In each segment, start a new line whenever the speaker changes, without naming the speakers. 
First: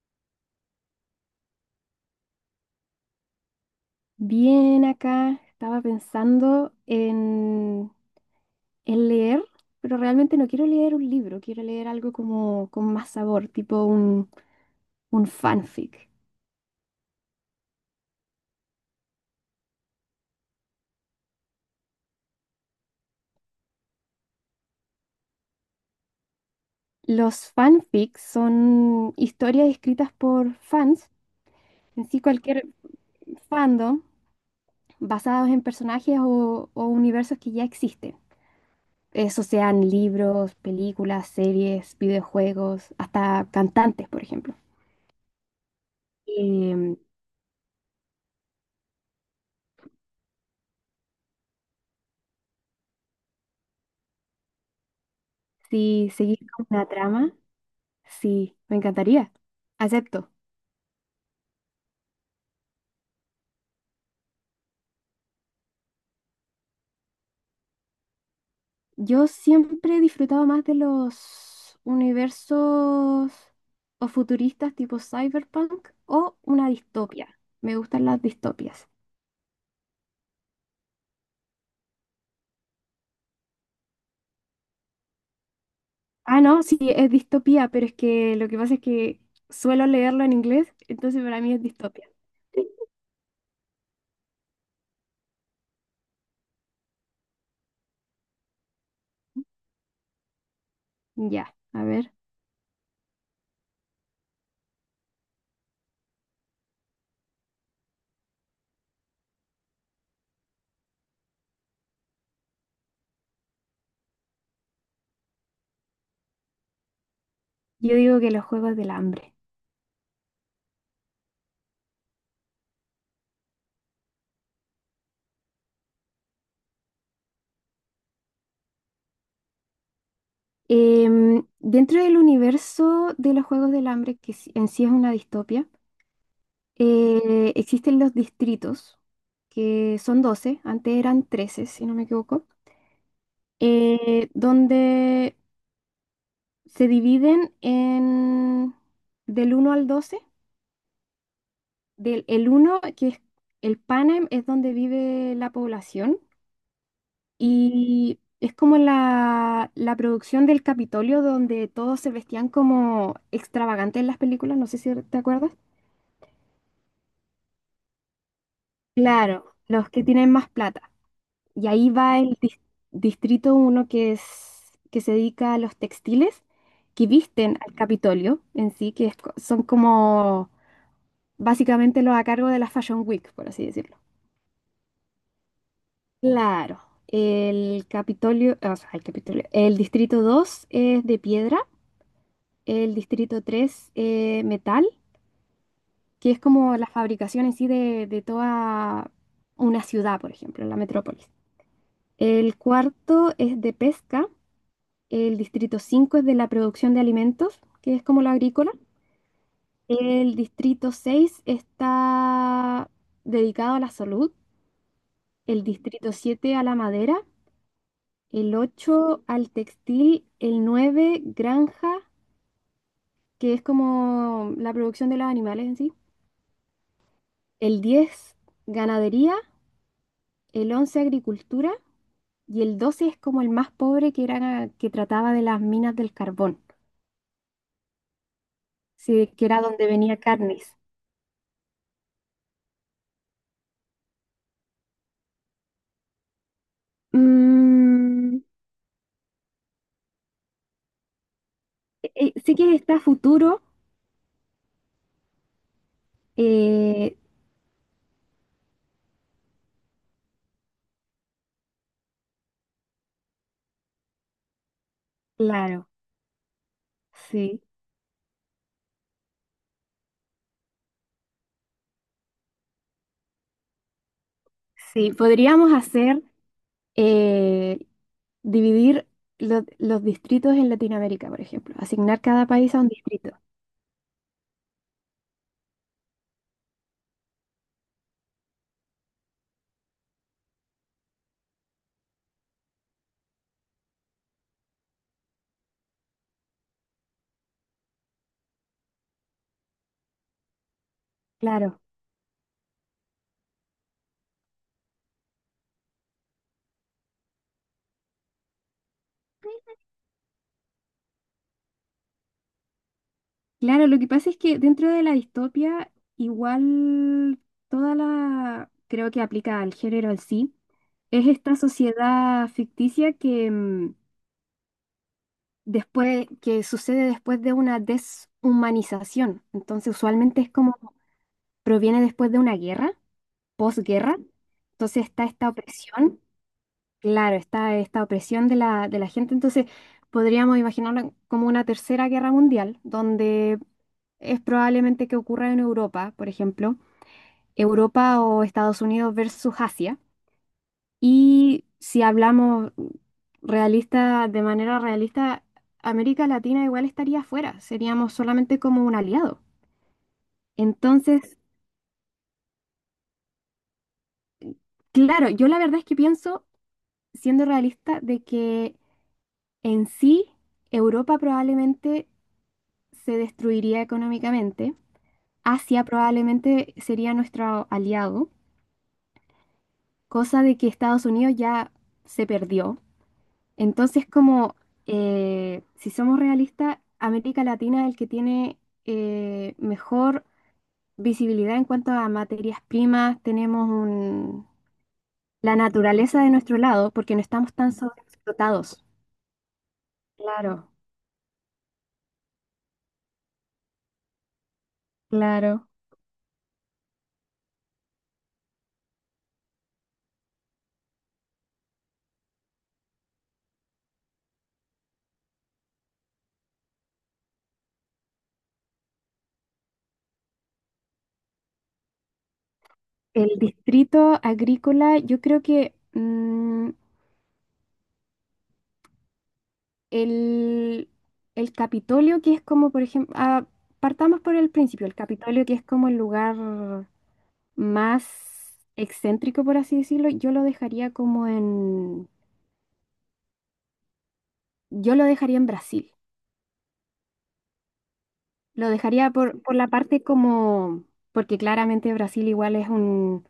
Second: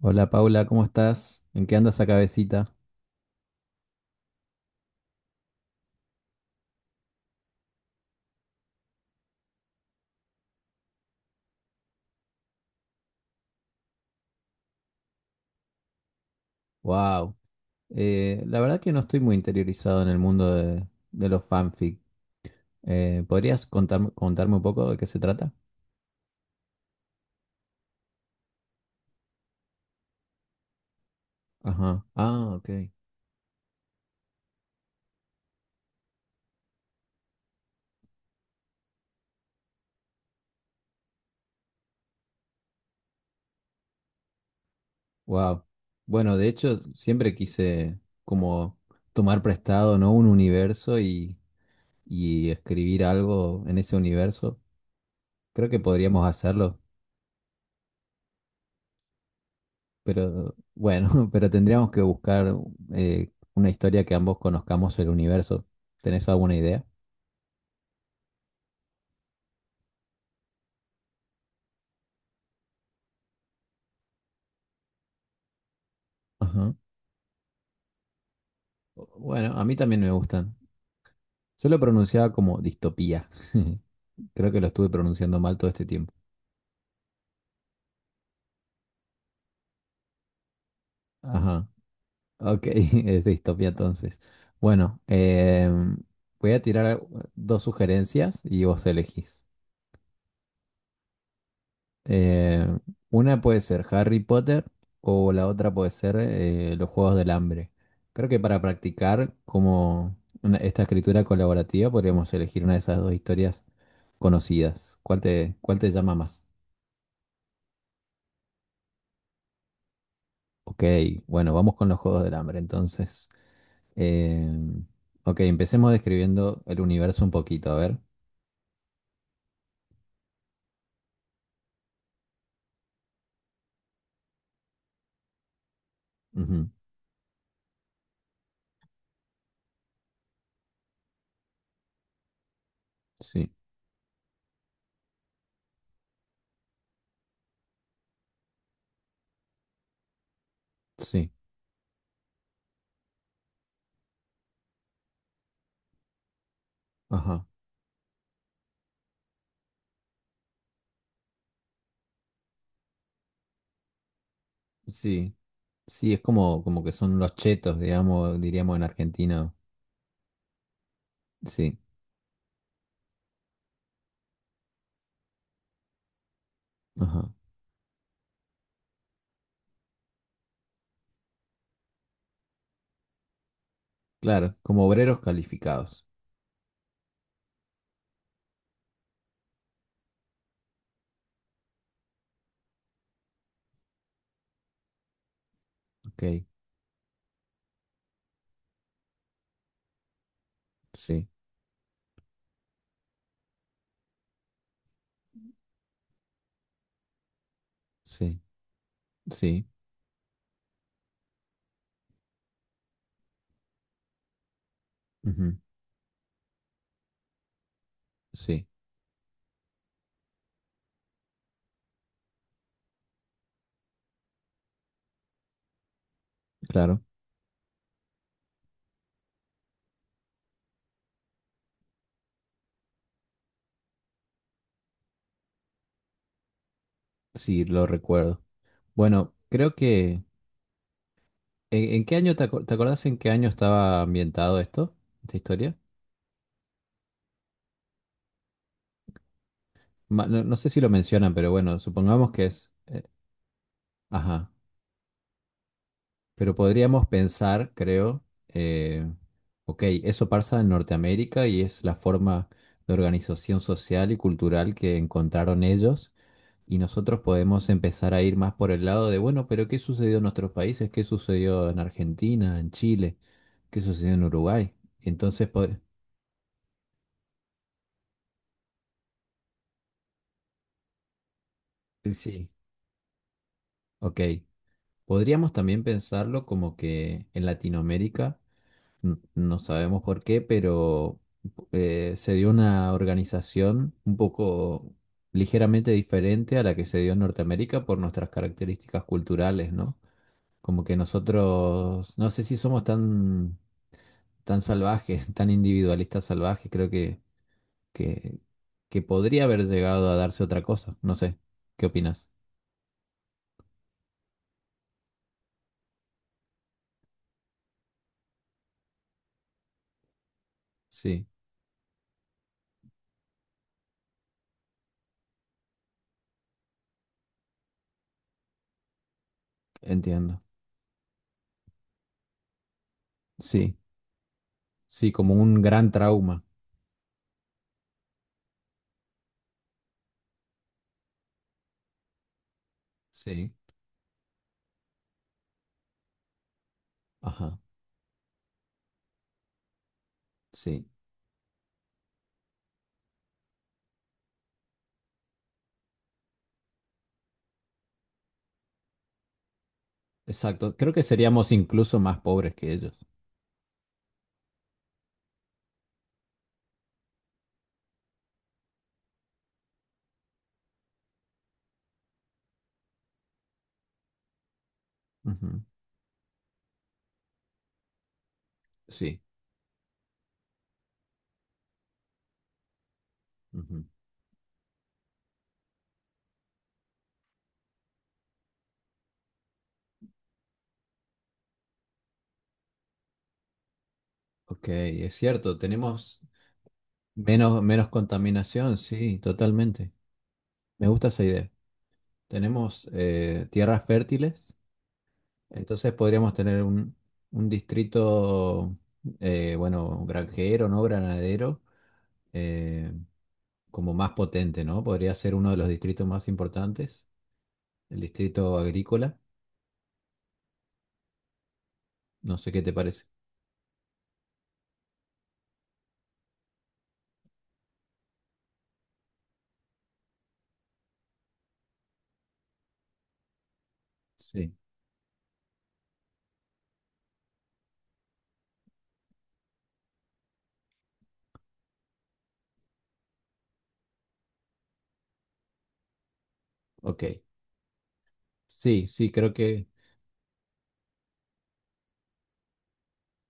Hola Paula, ¿cómo estás? ¿En qué anda esa cabecita?
Bien, acá estaba pensando en leer, pero realmente no quiero leer un libro. Quiero leer algo como con más sabor, tipo un fanfic.
Wow. La verdad que no estoy muy interiorizado en el mundo de los fanfic. ¿Podrías contarme un poco de qué se trata?
Los fanfics son historias escritas por fans,
Ajá.
en sí
Ah,
cualquier
ok.
fandom, basados en personajes o universos que ya existen. Eso sean libros, películas, series, videojuegos, hasta cantantes, por ejemplo.
Wow. Bueno, de hecho,
Em,
siempre quise como tomar prestado, ¿no? Un universo y escribir algo en ese universo. Creo que
si
podríamos
seguís con
hacerlo.
una trama. Sí, me encantaría. Acepto.
Pero bueno, pero tendríamos que buscar una historia que ambos conozcamos el universo. ¿Tenés alguna idea?
Yo siempre he disfrutado más de los universos o futuristas tipo cyberpunk o una
Ajá.
distopia. Me gustan las distopias.
Bueno, a mí también me gustan. Yo lo pronunciaba como distopía. Creo que lo estuve pronunciando mal todo este tiempo.
Ah, no, sí, es distopía, pero es que lo que pasa es que suelo leerlo en inglés, entonces para mí es
Ajá.
distopia.
Ok, es distopía entonces. Bueno, voy a tirar dos sugerencias y vos elegís.
Ya, a ver.
Eh, una puede ser Harry Potter o la otra puede ser los Juegos del Hambre. Creo que para practicar como esta escritura colaborativa podríamos elegir una de esas dos historias conocidas. ¿Cuál te llama más?
Yo digo que los Juegos del Hambre.
Ok, bueno, vamos con los Juegos del Hambre entonces. Eh, ok, empecemos describiendo el universo un poquito, a ver.
Dentro del universo de los Juegos del Hambre, en sí es una distopia.
Ujú,
Existen los distritos, que son 12, antes eran 13 si no me equivoco,
sí,
donde se dividen en del uno al 12.
sí,
El uno que es el Panem, es donde vive la población
ajá,
y es como la producción del Capitolio, donde todos se vestían como extravagantes en las películas. No sé si te
sí.
acuerdas.
Sí, es como que son los chetos, digamos, diríamos en argentino.
Claro, los que tienen más plata. Y
Sí.
ahí va el distrito uno que se dedica a los textiles que
Ajá,
visten al Capitolio en sí, son como básicamente los a cargo de la Fashion Week, por así decirlo.
claro, como obreros calificados.
Claro, el Capitolio, o sea, el Capitolio. El distrito 2 es de piedra, el distrito tres, metal,
Ok,
que es como la fabricación en sí de toda una ciudad, por ejemplo, la
sí,
metrópolis. El cuarto es de pesca. El distrito 5 es de la producción de alimentos, que es como lo
sí,
agrícola.
sí,
El distrito 6 está dedicado a la salud.
ujú,
El distrito 7 a la madera. El
sí,
8 al textil. El 9 granja, que es como la producción de los animales en sí.
claro,
El 10 ganadería. El 11 agricultura. Y el 12 es como el más pobre, que era que trataba de las minas del carbón,
sí, lo recuerdo.
sí,
Bueno,
que era
creo
donde venía
que…
carnes.
¿En qué año te acordás en qué año estaba ambientado esto, esta historia?
Mm,
No, no sé si lo mencionan, pero bueno, supongamos que
Sí,
es…
que está futuro,
ajá, pero podríamos
eh,
pensar, creo, eh, ok, eso pasa en Norteamérica y es la forma de organización social y cultural que encontraron
claro,
ellos. Y nosotros
sí,
podemos empezar a ir más por el lado de, bueno, pero ¿qué sucedió en nuestros países? ¿Qué sucedió en Argentina, en Chile? ¿Qué sucedió en Uruguay?
sí.
Entonces,
Podríamos hacer, eh, dividir los distritos en Latinoamérica, por ejemplo, asignar cada
sí,
país a un distrito.
ok. Podríamos también pensarlo como que en Latinoamérica, no sabemos por qué, pero se dio una organización un poco ligeramente diferente a la que se dio en Norteamérica por nuestras características culturales, ¿no? Como que
Claro,
nosotros, no sé si somos tan tan salvajes, tan individualistas salvajes, creo que, que podría haber llegado a darse otra cosa. No sé, ¿qué opinas?
claro, lo que pasa es que dentro de la distopia, igual, creo que aplica al género en sí.
Sí,
Es esta sociedad ficticia que, después, que sucede después de una deshumanización. Entonces, usualmente
entiendo.
es como proviene después de una guerra,
Sí,
posguerra. Entonces
sí,
está
como
esta
un gran
opresión,
trauma.
claro, está esta opresión de la gente. Entonces podríamos imaginarla como una tercera guerra mundial,
Sí.
donde es probablemente que ocurra en Europa, por ejemplo.
Ajá,
Europa o Estados Unidos versus Asia.
sí,
Y si hablamos realista, de manera realista, América Latina igual estaría afuera, seríamos solamente como un aliado.
exacto. Creo que
Entonces,
seríamos incluso más pobres que ellos.
claro, yo la verdad es que pienso, siendo realista, de que en sí Europa probablemente se destruiría económicamente.
Ujú,
Asia probablemente sería nuestro aliado,
sí,
cosa de que Estados Unidos ya se perdió.
ujú.
Entonces, como, si somos realistas, América Latina es el que tiene, mejor visibilidad en cuanto a materias primas. Tenemos
Ok, es
la
cierto, tenemos
naturaleza de nuestro lado, porque no estamos tan
menos contaminación,
sobreexplotados.
sí, totalmente.
Claro,
Me gusta esa idea. Tenemos tierras fértiles.
claro.
Entonces podríamos tener un distrito, bueno, granjero, ¿no? Granadero, eh, como más potente, ¿no? Podría ser uno de los distritos más importantes, el distrito agrícola. No sé qué te parece.
El distrito agrícola, yo creo que, el, el Capitolio, que es como, por ejemplo, ah, partamos por el
Sí,
principio. El Capitolio, que es como el lugar más excéntrico, por así decirlo, yo lo dejaría en Brasil.
ok.
Lo
Sí, sí,
dejaría
creo
por
que,
la parte, como, porque claramente Brasil igual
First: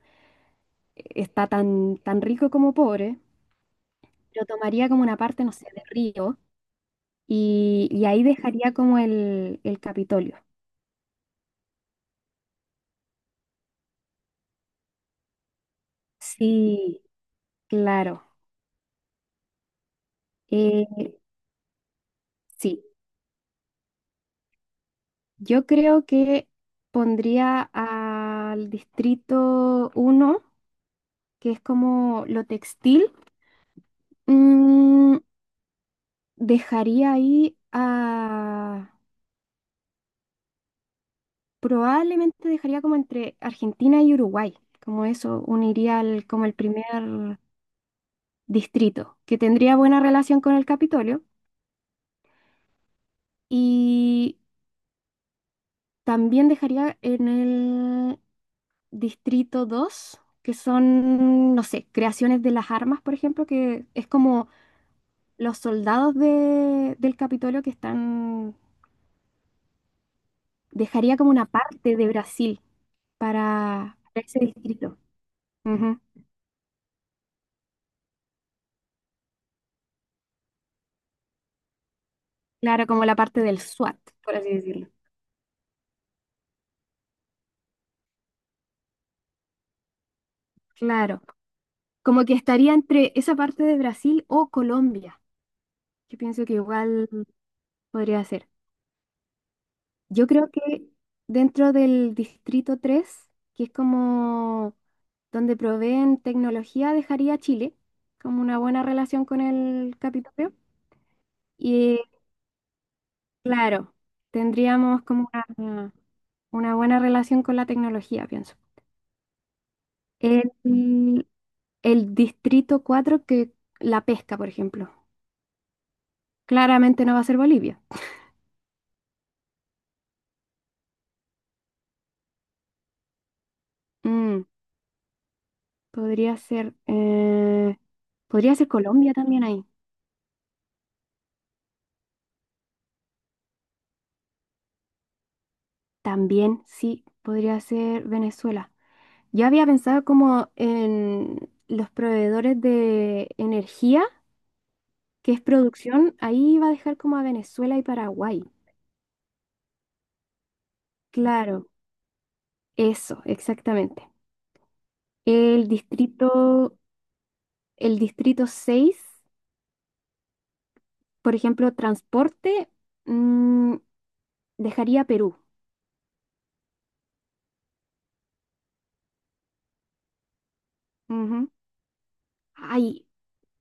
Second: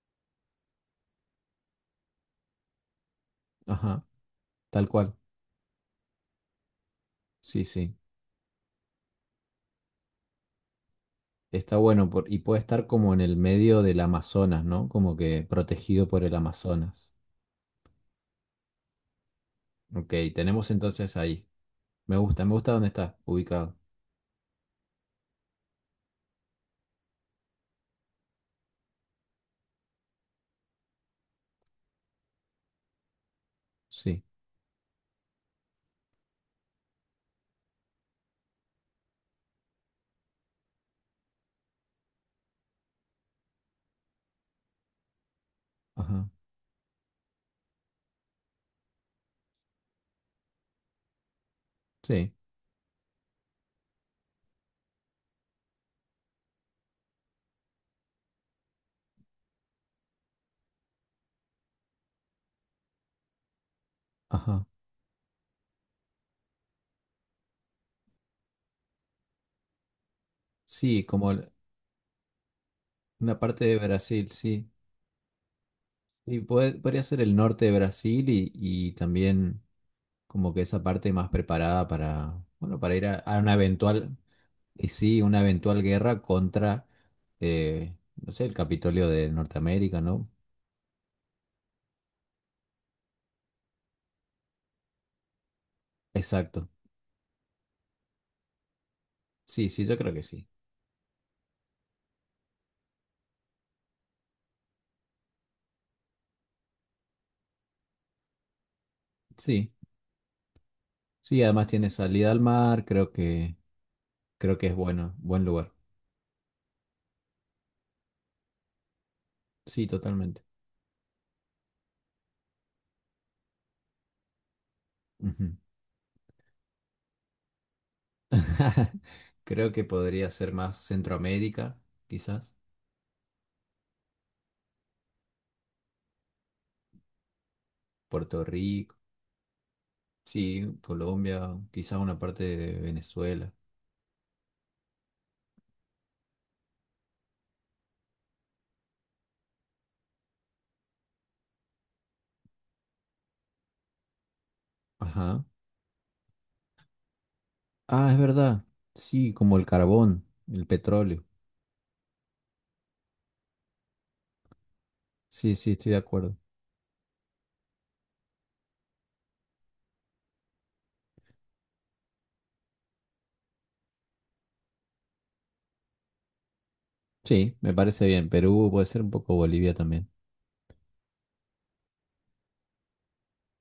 está tan, tan rico como pobre.
ajá,
Lo
tal
tomaría como
cual.
una parte, no sé, de río.
Sí,
Y,
sí.
y ahí dejaría como el Capitolio.
Está bueno y puede estar como en el medio del Amazonas, ¿no? Como que protegido por el
Sí,
Amazonas.
claro.
Ok, tenemos entonces
Eh,
ahí. Me gusta
sí,
dónde está ubicado.
yo creo que pondría al distrito uno, que es como lo textil.
Sí,
Mm, Dejaría ahí a... Probablemente dejaría como entre Argentina y Uruguay. Como eso, uniría
ajá,
como el primer distrito, que tendría buena relación con el Capitolio.
sí.
Y también dejaría en el distrito dos, que son, no sé, creaciones de las armas, por ejemplo, que es como
Ajá.
los soldados del Capitolio que están.
Sí,
Dejaría como una parte de Brasil
una parte de
para
Brasil,
ese
sí.
distrito. Ujú.
Y podría ser el norte de Brasil y también como que esa parte más preparada para, bueno,
Claro,
para
como
ir
la
a
parte
una
del SWAT,
eventual,
por así
y
decirlo.
sí, una eventual guerra contra, no sé, el Capitolio de Norteamérica, ¿no?
Claro, como que estaría entre esa parte de Brasil o Colombia, que pienso que
Exacto.
igual podría ser.
Sí, sí, yo creo que
Yo
sí.
creo que dentro del distrito 3, que es como donde proveen tecnología, dejaría a Chile, como una buena relación con
Sí,
el Capitolio.
sí, además tiene
Y
salida al mar,
claro,
creo que es
tendríamos
bueno,
como
buen lugar.
una, una buena relación con la tecnología, pienso.
Sí, totalmente.
El, el distrito cuatro, que la pesca, por ejemplo,
Ujú.
claramente no va a ser Bolivia.
Creo que podría ser más Centroamérica, quizás.
Mm, Podría ser,
Puerto
podría ser
Rico,
Colombia también ahí.
sí, Colombia, quizás una parte de Venezuela.
También sí, podría ser Venezuela. Yo había pensado como en los proveedores de energía, que es
Ajá.
producción, ahí iba a dejar como a Venezuela y
Ah, es
Paraguay.
verdad. Sí, como el carbón, el petróleo.
Claro, eso, exactamente.
Sí,
El
sí, estoy de acuerdo.
distrito, el distrito 6, por ejemplo, transporte, mm, dejaría a Perú.
Sí, me parece bien. Perú puede ser un poco Bolivia también.
Ujú. Ahí,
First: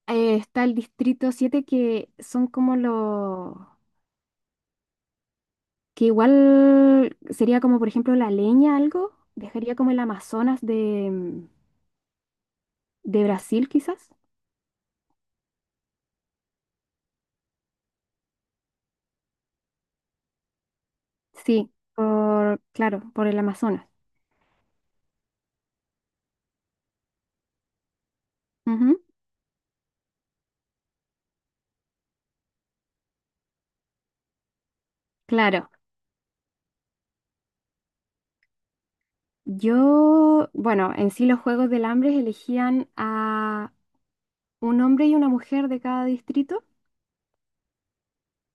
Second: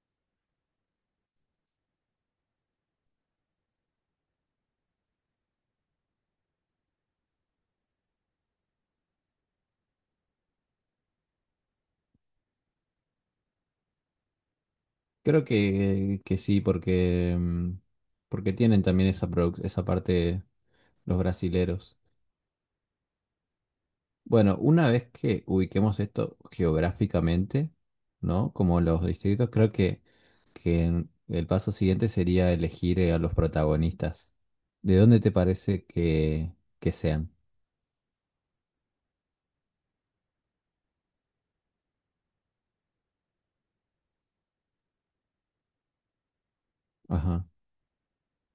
está el distrito siete, que son como los que igual sería como, por ejemplo, la leña, algo. Dejaría como el Amazonas de Brasil, quizás.
Creo que sí, porque, mm, porque tienen también esa, esa parte los
Sí,
brasileros.
por, claro, por el Amazonas.
Bueno, una vez que ubiquemos esto geográficamente, ¿no? Como
Ujú.
los distritos, creo que el paso siguiente sería elegir a los protagonistas. ¿De dónde te
Claro.
parece que sean?
Yo, bueno, en sí los Juegos del Hambre elegían a un hombre y una mujer de cada distrito,
Ajá,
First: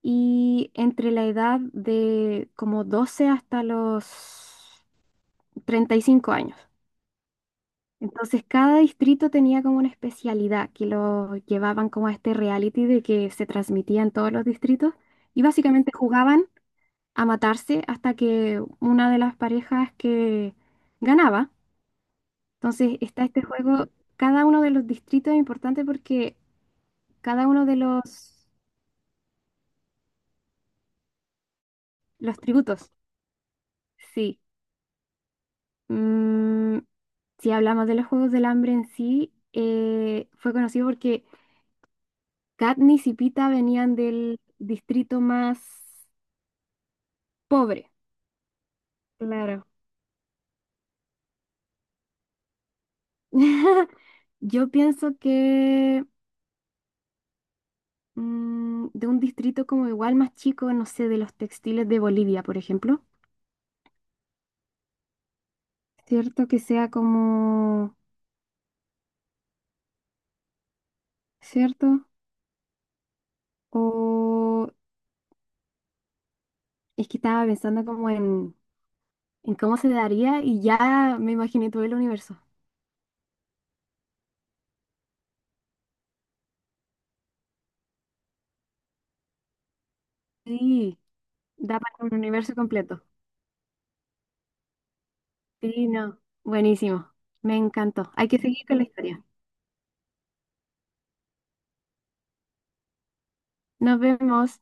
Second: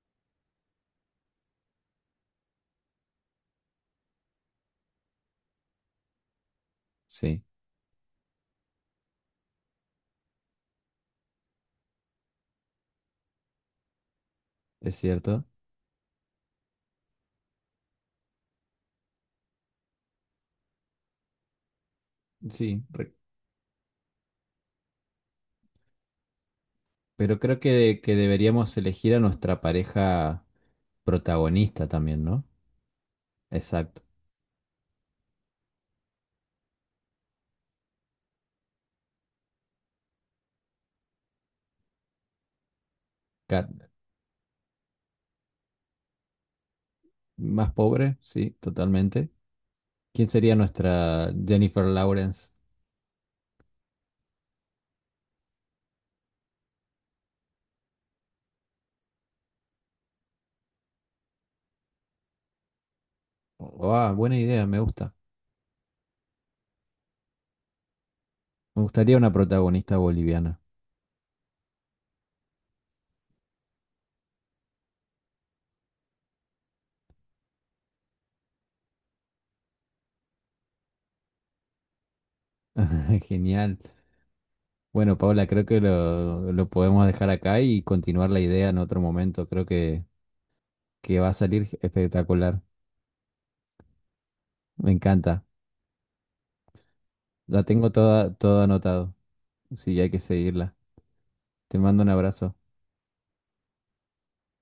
y entre la edad de como 12 hasta los 35 años.
sí,
Entonces cada distrito tenía como una especialidad que lo llevaban como a este reality, de que se transmitía en todos los distritos,
es
y
cierto.
básicamente jugaban a matarse hasta que una de las parejas que ganaba.
Sí,
Entonces está este juego, cada uno de los distritos es importante, porque
pero
cada
creo
uno de
que
los,
deberíamos elegir a nuestra pareja protagonista también,
los
¿no?
tributos,
Exacto.
sí. Mm, si hablamos de los Juegos del Hambre en sí, fue conocido porque Katniss y Pita
Cat-
venían del distrito más
más
pobre,
pobre, sí, totalmente.
claro.
¿Quién sería nuestra Jennifer Lawrence?
Yo pienso que, de un distrito como igual más chico, no sé, de los textiles de Bolivia, por ejemplo.
Oh, ah, buena idea, me gusta.
Cierto que sea como,
Me gustaría una protagonista boliviana.
¿cierto? O es que estaba pensando como en cómo se daría, y ya me imaginé todo el universo.
Genial. Bueno, Paula, creo que lo podemos dejar acá y continuar la idea en otro momento. Creo
Sí,
que va a salir
da para un universo
espectacular.
completo.
Me encanta.
Sí, no. Buenísimo. Me
La tengo
encantó. Hay
toda,
que
todo
seguir con la
anotado.
historia.
Sí, hay que seguirla. Te mando un abrazo.
Nos vemos.